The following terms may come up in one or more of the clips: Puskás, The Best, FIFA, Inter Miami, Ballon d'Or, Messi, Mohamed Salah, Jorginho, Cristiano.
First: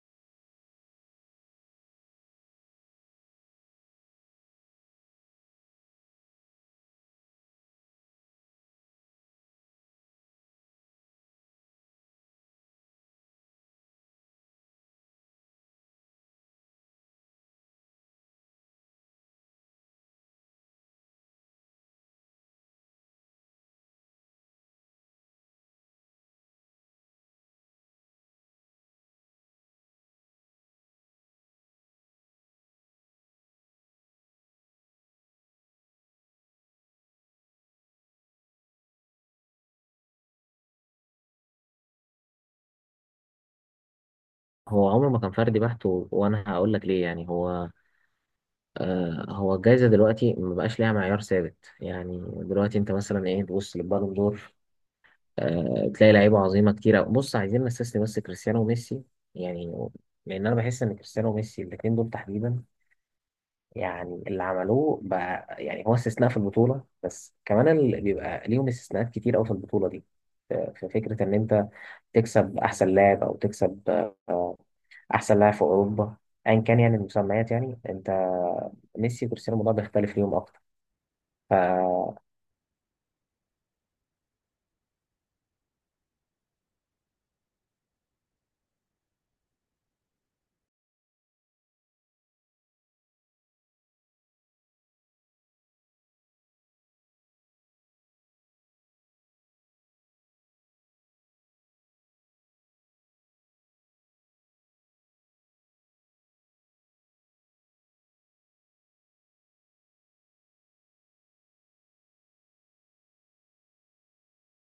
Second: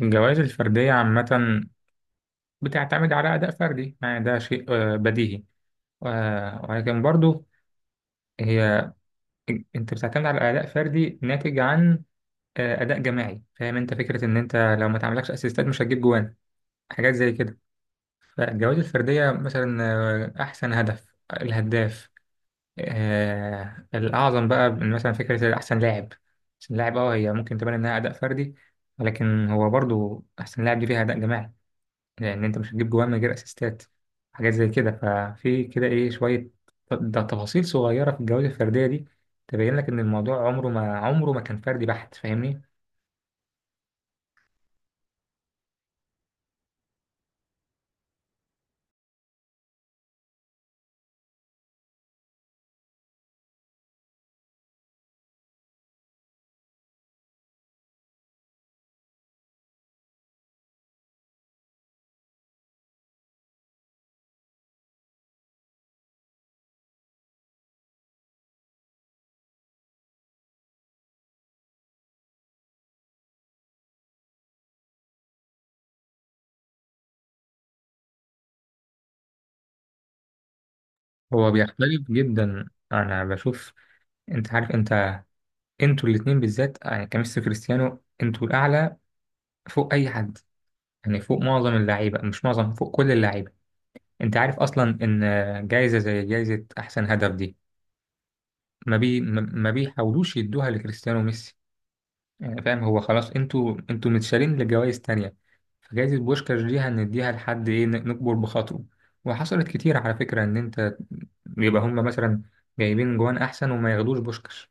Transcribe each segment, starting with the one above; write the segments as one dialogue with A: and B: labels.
A: الجوائز الفردية عامة بتعتمد على أداء فردي، يعني ده شيء بديهي. ولكن برضو هي أنت بتعتمد على أداء فردي ناتج عن أداء جماعي. فاهم أنت فكرة إن أنت لو ما تعملكش أسيستات مش هتجيب جوان، حاجات زي كده. فالجوائز الفردية مثلا أحسن هدف، الهداف الأعظم بقى، مثلا فكرة أحسن لاعب. أحسن لاعب أه هي ممكن تبان إنها أداء فردي، ولكن هو برضو أحسن لاعب دي فيها أداء جماعي، لأن أنت مش هتجيب جوان من غير أسيستات، حاجات زي كده. ففي كده إيه شوية ده تفاصيل صغيرة في الجوائز الفردية دي تبين لك إن الموضوع عمره ما كان فردي بحت. فاهمني،
B: هو عمره ما كان فردي بحت وانا هقول لك ليه. يعني هو الجائزه دلوقتي ما بقاش ليها معيار ثابت. يعني دلوقتي انت مثلا ايه، تبص للبالون دور، تلاقي لعيبه عظيمه كتير أوي. بص، عايزين نستثني بس كريستيانو وميسي، يعني لان انا بحس ان كريستيانو وميسي الاثنين دول تحديدا، يعني اللي عملوه بقى يعني هو استثناء في البطوله، بس كمان اللي بيبقى ليهم استثناءات كتير قوي في البطوله دي. في فكره ان انت تكسب احسن لاعب او تكسب آه، احسن لاعب في اوروبا، ايا كان يعني المسميات. يعني انت ميسي وكريستيانو الموضوع بيختلف ليهم اكتر.
A: هو بيختلف
B: فانا
A: جدا. أنا بشوف أنت عارف، أنت أنتوا الاتنين بالذات، يعني كميسي وكريستيانو أنتوا الأعلى فوق أي حد، يعني فوق معظم اللعيبة، مش معظم، فوق كل اللعيبة. أنت عارف أصلا إن جايزة زي جايزة أحسن هدف دي ما بي ما ما بيحاولوش يدوها لكريستيانو وميسي، يعني فاهم. هو خلاص انتوا متشالين لجوائز تانية، فجائزة بوشكاش دي هنديها لحد ايه نكبر بخاطره. وحصلت كتير، على فكرة، ان انت يبقى هم مثلا جايبين جوان احسن وما ياخدوش بوشكاش.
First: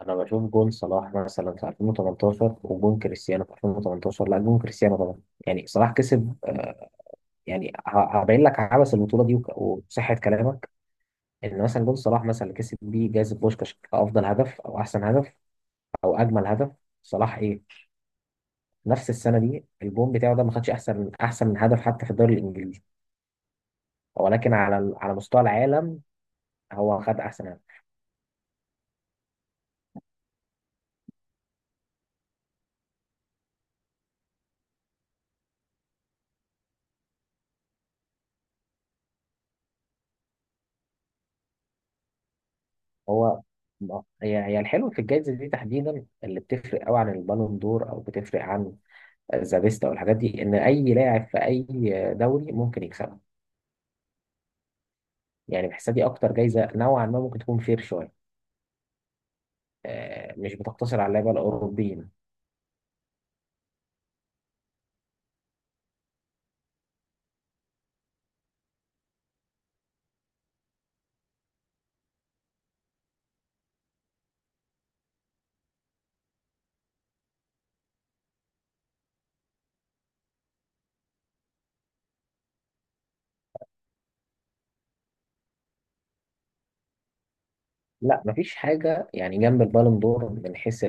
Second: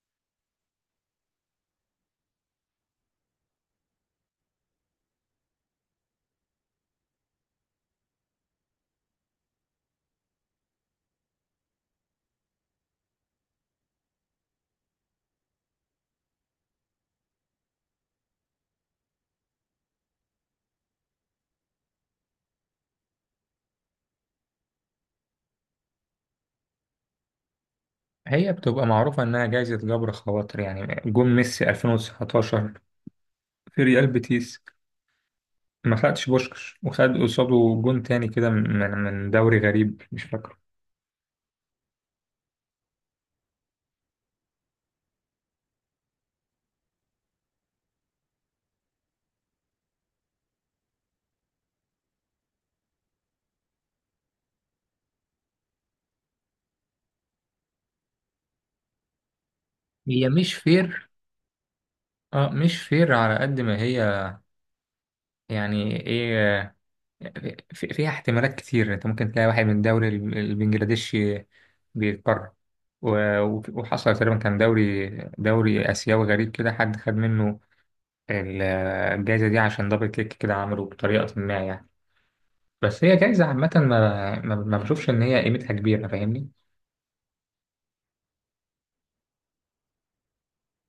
B: بشوف جون صلاح مثلا في 2018، وجون كريستيانو في 2018، لا جون كريستيانو طبعا. يعني صلاح كسب، يعني هبين لك عبث البطوله دي وك- وصحه كلامك. ان مثلا جون صلاح مثلا اللي كسب بيه جائزه بوشكاش كافضل هدف او احسن هدف او اجمل هدف، صلاح ايه نفس السنه دي الجون بتاعه ده ما خدش احسن، من هدف حتى في الدوري الانجليزي، ولكن على على مستوى العالم هو خد احسن لاعب.
A: هي بتبقى معروفة انها جائزة جبر خواطر، يعني جون ميسي 2019 في ريال بيتيس ما خدش بوشكاش، وخد قصاده جون تاني كده من دوري غريب مش فاكره.
B: هو هي الحلو في الجائزه دي تحديدا، اللي بتفرق قوي عن البالون دور او بتفرق عن ذا بيست او الحاجات دي، ان اي لاعب في اي دوري ممكن يكسبها. يعني بحسها دي اكتر جائزه نوعا ما ممكن تكون فير شويه،
A: هي
B: مش
A: مش
B: بتقتصر على
A: فير،
B: اللعيبه الاوروبيين.
A: اه مش فير على قد ما هي، يعني ايه، فيها احتمالات كتير. انت ممكن تلاقي واحد من الدوري البنجلاديشي بيتقرر، وحصل تقريبا، كان دوري اسيوي غريب كده، حد خد منه ال- الجايزه دي عشان دبل كيك كده عمله بطريقه ما يعني. بس هي جايزه عامه، ما ما ما بشوفش ان هي قيمتها كبيره، فاهمني.
B: لا مفيش حاجه يعني جنب البالون دور من حيث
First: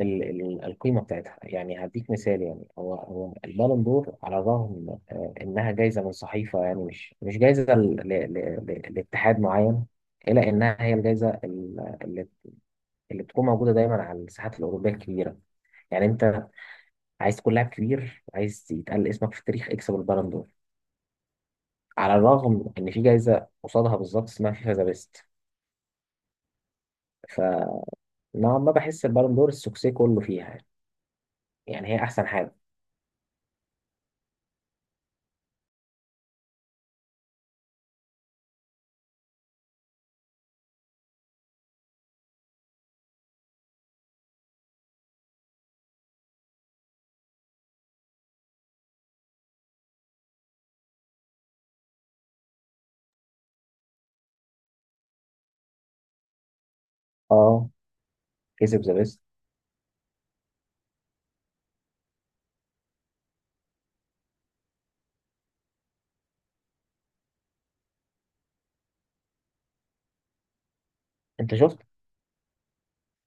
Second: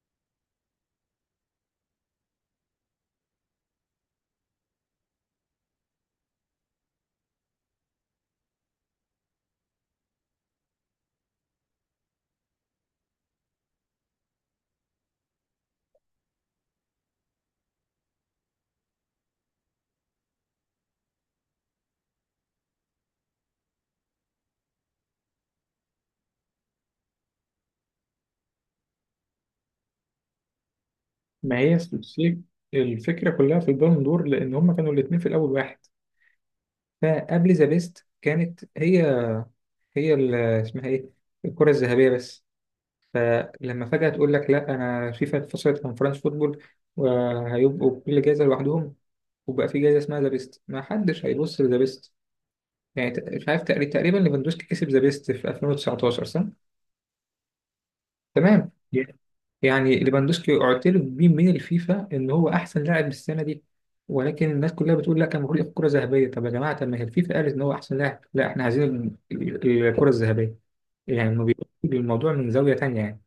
B: القيمة بتاعتها. يعني هديك مثال، يعني هو البالون دور على الرغم إنها جايزة من صحيفة، يعني مش جايزة لاتحاد معين، إلا إنها هي الجايزة اللي اللي بتكون موجودة دايما على الساحات الأوروبية الكبيرة. يعني أنت عايز تكون لاعب كبير، عايز يتقال اسمك في التاريخ، اكسب البالون دور. على الرغم إن في جايزة قصادها بالظبط اسمها فيفا ذا بيست، فنوعا ما بحس البالون دور السوكسي كله فيها.
A: ما هي
B: يعني هي أحسن
A: سلسلة
B: حاجة.
A: الفكرة كلها في البالون دور، لأن هما كانوا الاتنين في الأول واحد، فقبل ذا بيست كانت هي اسمها إيه، الكرة الذهبية بس. فلما فجأة تقول لك لا أنا فيفا اتفصلت عن فرنسا فوتبول وهيبقوا كل جايزة لوحدهم، وبقى في جايزة اسمها ذا بيست، ما حدش هيبص لذا بيست. يعني مش عارف، تقريبا ليفاندوسكي كسب ذا بيست في 2019 صح؟
B: أه،
A: تمام.
B: كسب ذا
A: Yeah.
B: بيست.
A: يعني ليفاندوسكي اعترف بيه من الفيفا إن هو أحسن لاعب السنة دي، ولكن الناس كلها بتقول لا، كان المفروض ياخد كرة ذهبية. طب يا جماعة، طب ما هي الفيفا قالت إن هو أحسن لاعب. لا، إحنا عايزين الكرة الذهبية. يعني ما
B: انت
A: بيبقوش
B: شفت
A: الموضوع من زاوية تانية يعني.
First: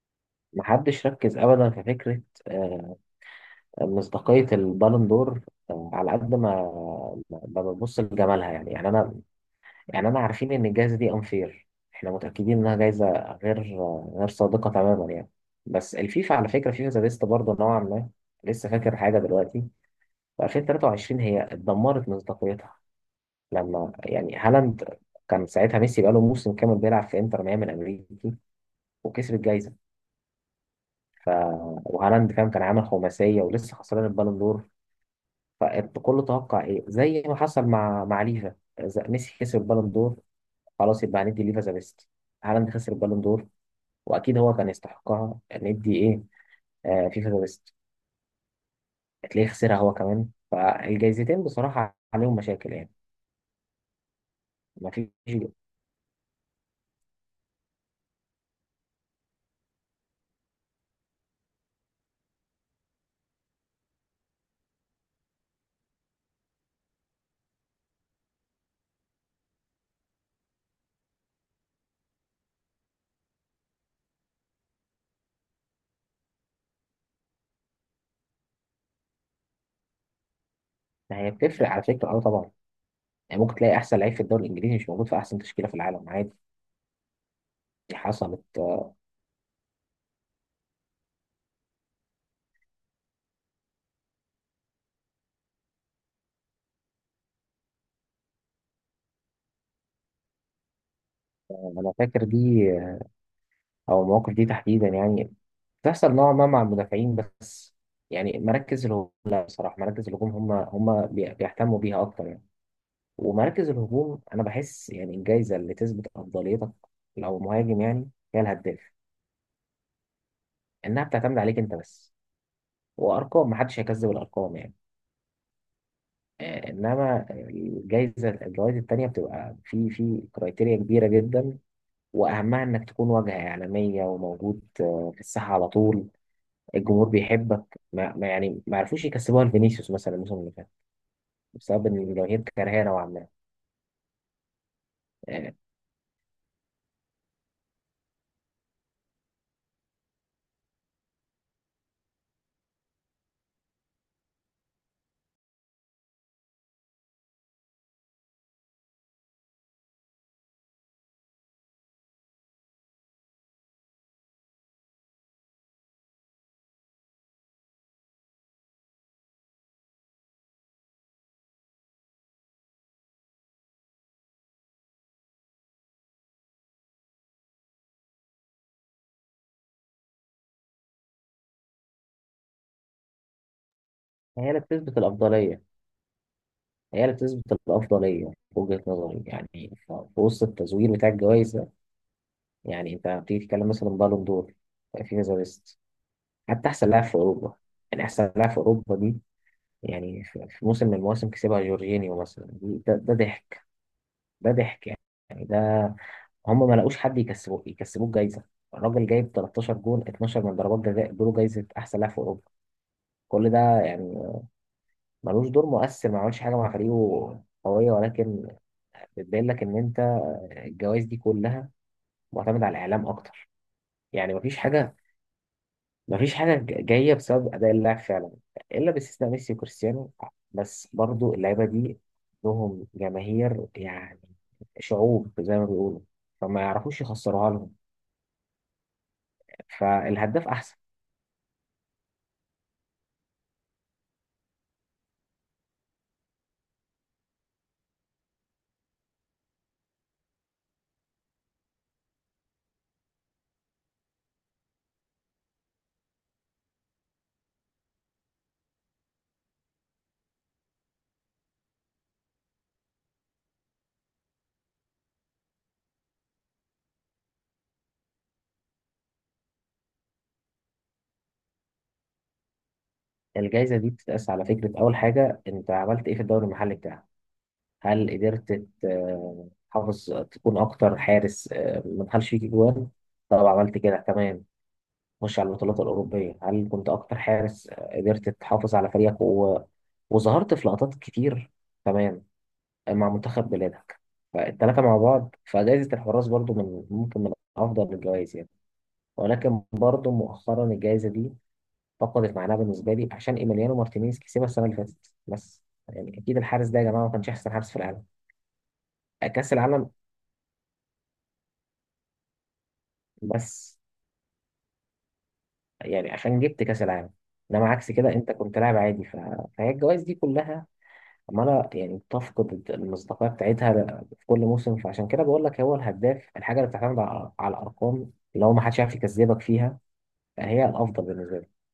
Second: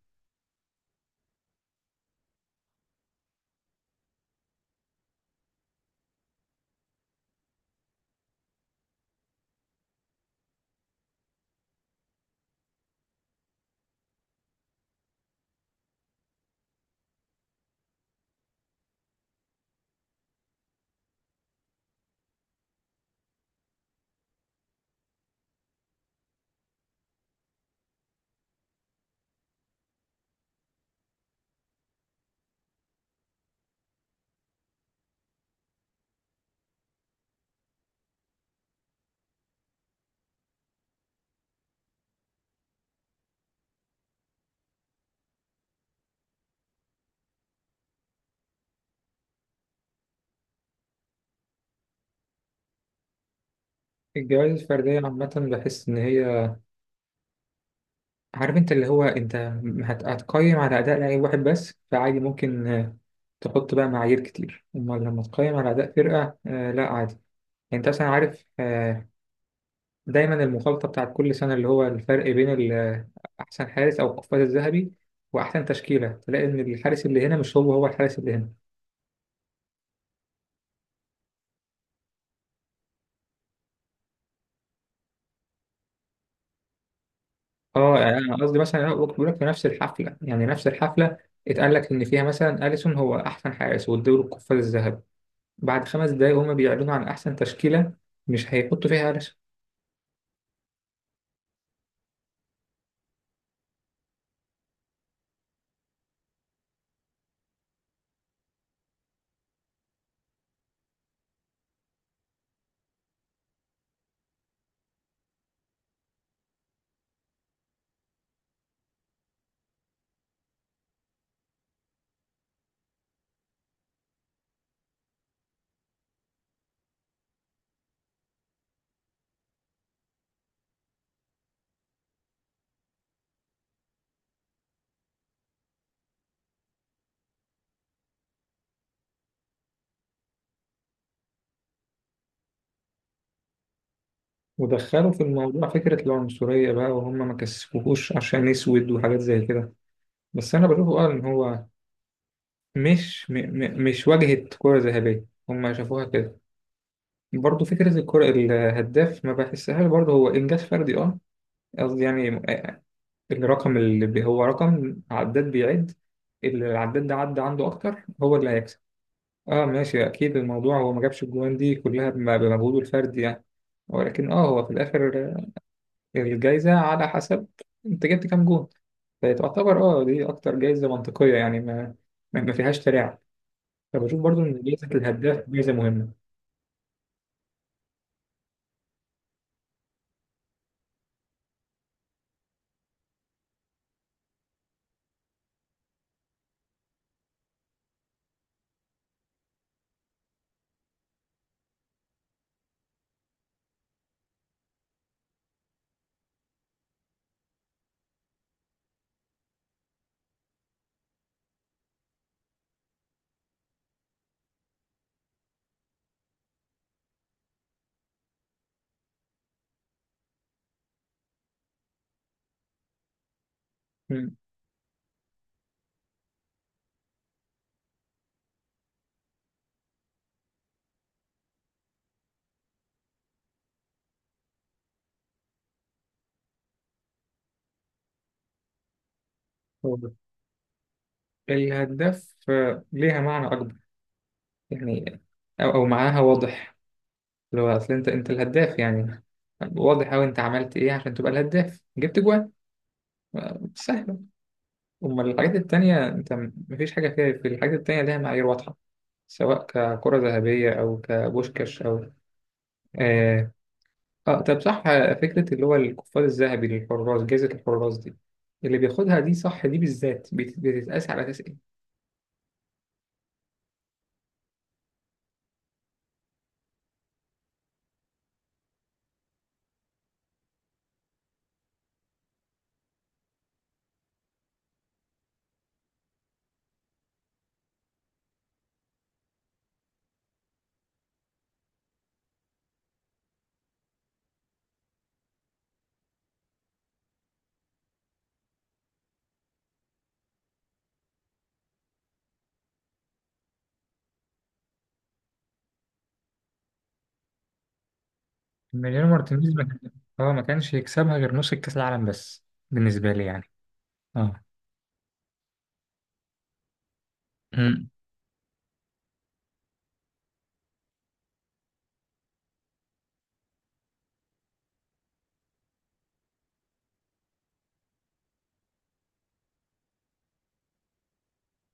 B: محدش ركز ابدا في فكره آه، مصداقيه البالون دور، على قد ما ببص لجمالها. يعني انا عارفين ان الجائزه دي انفير، احنا متاكدين انها جائزه غير غير صادقه تماما يعني. بس الفيفا على فكره، فيفا ذا بيست برضه نوعا ما، لسه فاكر حاجه دلوقتي، في 2023 هي اتدمرت مصداقيتها. لما يعني هالاند، كان ساعتها ميسي بقاله موسم كامل بيلعب في انتر ميامي الامريكي وكسب الجائزه. ف وهالاند فاهم كان عامل خماسيه ولسه خسران البالون دور. فالكل توقع ايه زي ما حصل مع ليفا، إذا ميسي خسر البالون دور خلاص يبقى هندي ليفا ذا بيست. هالاند خسر البالون دور، واكيد هو كان يستحقها، ندي ايه؟ فيفا ذا بيست، هتلاقيه خسرها هو كمان. فالجايزتين بصراحه عليهم مشاكل يعني،
A: الجوائز
B: ما
A: الفردية
B: فيش.
A: عامة بحس إن هي، عارف انت، اللي هو انت هتقيم على اداء لعيب واحد بس، فعادي ممكن تحط بقى معايير كتير. اما لما تقيم على اداء فرقه لا عادي. يعني انت اصلا عارف دايما المخالطه بتاعت كل سنه، اللي هو الفرق بين احسن حارس او القفاز الذهبي واحسن تشكيله، تلاقي ان الحارس اللي هنا مش هو الحارس اللي هنا.
B: هي بتفرق على فكره، اه طبعا. يعني ممكن تلاقي احسن لعيب في الدوري الانجليزي مش موجود في احسن تشكيله في العالم، عادي. دي
A: اه يعني انا
B: حصلت،
A: قصدي مثلا، انا بقول لك في نفس الحفله، يعني نفس الحفله اتقال لك ان فيها مثلا اليسون هو احسن حارس والدوري القفاز الذهبي، بعد خمس دقايق هما بيعلنوا عن أحسن تشكيلة، مش هيحطوا فيها قلش.
B: انا فاكر دي، او المواقف دي تحديدا يعني تحصل نوعا ما مع المدافعين بس. يعني مراكز الهجوم لا، بصراحة مراكز الهجوم هم بيهتموا بيها أكتر يعني. ومراكز الهجوم أنا بحس يعني الجايزة اللي تثبت أفضليتك لو مهاجم يعني هي الهداف، إنها بتعتمد عليك أنت بس، وأرقام محدش هيكذب الأرقام يعني. إنما الجايزة، الجوائز التانية بتبقى في كرايتيريا كبيرة جدا، وأهمها إنك تكون واجهة إعلامية وموجود في الساحة على طول. الجمهور بيحبك، ما عرفوش يكسبوها لفينيسيوس مثلا الموسم اللي فات بسبب إن الجماهير كارهاه نوعا ما.
A: ودخلوا في
B: آه،
A: الموضوع فكرة العنصرية بقى، وهم ما كسفوهوش عشان أسود وحاجات زي كده. بس أنا بشوفه اه إن هو مش م م مش واجهة كرة ذهبية، هم شافوها كده. برضه فكرة الكرة الهداف، ما بحسهاش برضه هو إنجاز فردي، اه قصدي يعني الرقم هو رقم عداد بيعد، اللي العداد ده عدى عنده أكتر هو اللي هيكسب. اه ماشي، اكيد الموضوع هو ما جابش الجوان دي كلها بمجهوده الفردي يعني، ولكن اه هو في الاخر الجايزه على حسب انت جبت كام جون، فتعتبر اه دي اكتر جايزه منطقيه، يعني ما ما ما فيهاش تلاعب. فبشوف برضو
B: هي اللي
A: ان جايزه
B: بتثبت
A: الهداف
B: الأفضلية،
A: جايزه مهمه.
B: هي اللي بتثبت الأفضلية في وجهة نظري. يعني في وسط التزوير بتاع الجوائز ده، يعني أنت بتيجي تتكلم مثلا بالون دور في كذا ليست، حتى أحسن لاعب في أوروبا. يعني أحسن لاعب في أوروبا دي يعني في موسم من المواسم كسبها جورجينيو مثلا، ده ضحك، ده ضحك يعني. يعني ده هم ما لقوش حد يكسبوه، جايزة. الراجل جايب 13 جول، 12 من ضربات جزاء، ادوله جايزة أحسن لاعب في أوروبا. كل ده يعني ملوش دور مؤثر، ما عملش حاجة مع فريقه قوية. ولكن بتبين لك إن أنت الجوائز دي كلها معتمدة على الإعلام أكتر. يعني
A: مم.
B: مفيش حاجة، مفيش حاجة جاية بسبب أداء اللاعب فعلا، إلا باستثناء ميسي وكريستيانو. بس برضو اللعيبة دي لهم جماهير يعني، شعوب زي ما بيقولوا، فما يعرفوش يخسروها لهم.
A: هو
B: فالهداف أحسن.
A: الهداف ليها معنى اكبر، يعني او أو معناها واضح، اللي هو اصل انت، انت الهداف يعني واضح أوي. أنت عملت إيه عشان تبقى الهداف؟ جبت جوان، سهل. أما الحاجات التانية أنت مفيش حاجة فيها، في الحاجات التانية ليها معايير واضحة، سواء ككرة ذهبية أو كبوشكاش أو آه, آه طب صح، فكرة اللي هو القفاز الذهبي للحراس، جائزة الحراس دي اللي بياخدها دي صح، دي بالذات بتتقاس على أساس إيه؟
B: الجايزة دي بتتقاس على فكرة، أول حاجة أنت عملت إيه في الدوري المحلي بتاعك؟ هل قدرت تحافظ تكون أكتر حارس ما دخلش فيك جوان؟ طب عملت كده، تمام، خش على البطولات الأوروبية، هل كنت أكتر حارس قدرت تحافظ على فريقك و... وظهرت في لقطات كتير؟ تمام، مع منتخب بلادك. فالتلاتة مع بعض، فجائزة الحراس برضو من ممكن من أفضل الجوائز يعني. ولكن برضو مؤخرا الجائزة دي فقدت معناها بالنسبة لي عشان إيميليانو مارتينيز كسبها السنة اللي فاتت، بس يعني أكيد الحارس ده يا جماعة ما كانش أحسن حارس في العالم.
A: ماريانو
B: كأس
A: مارتينيز ما
B: العالم
A: كان- اه ما كانش يكسبها غير نص الكاس العالم بس، بالنسبه لي يعني،
B: بس، يعني عشان جبت كاس العالم. انما
A: اه
B: عكس كده انت كنت لاعب عادي. ف... فهي الجوائز دي كلها عماله يعني بتفقد المصداقيه بتاعتها في كل موسم. فعشان كده بقول لك هو الهداف الحاجه اللي بتعتمد على الارقام، لو ما حدش يعرف يكذبك فيها فهي الافضل بالنسبه لي.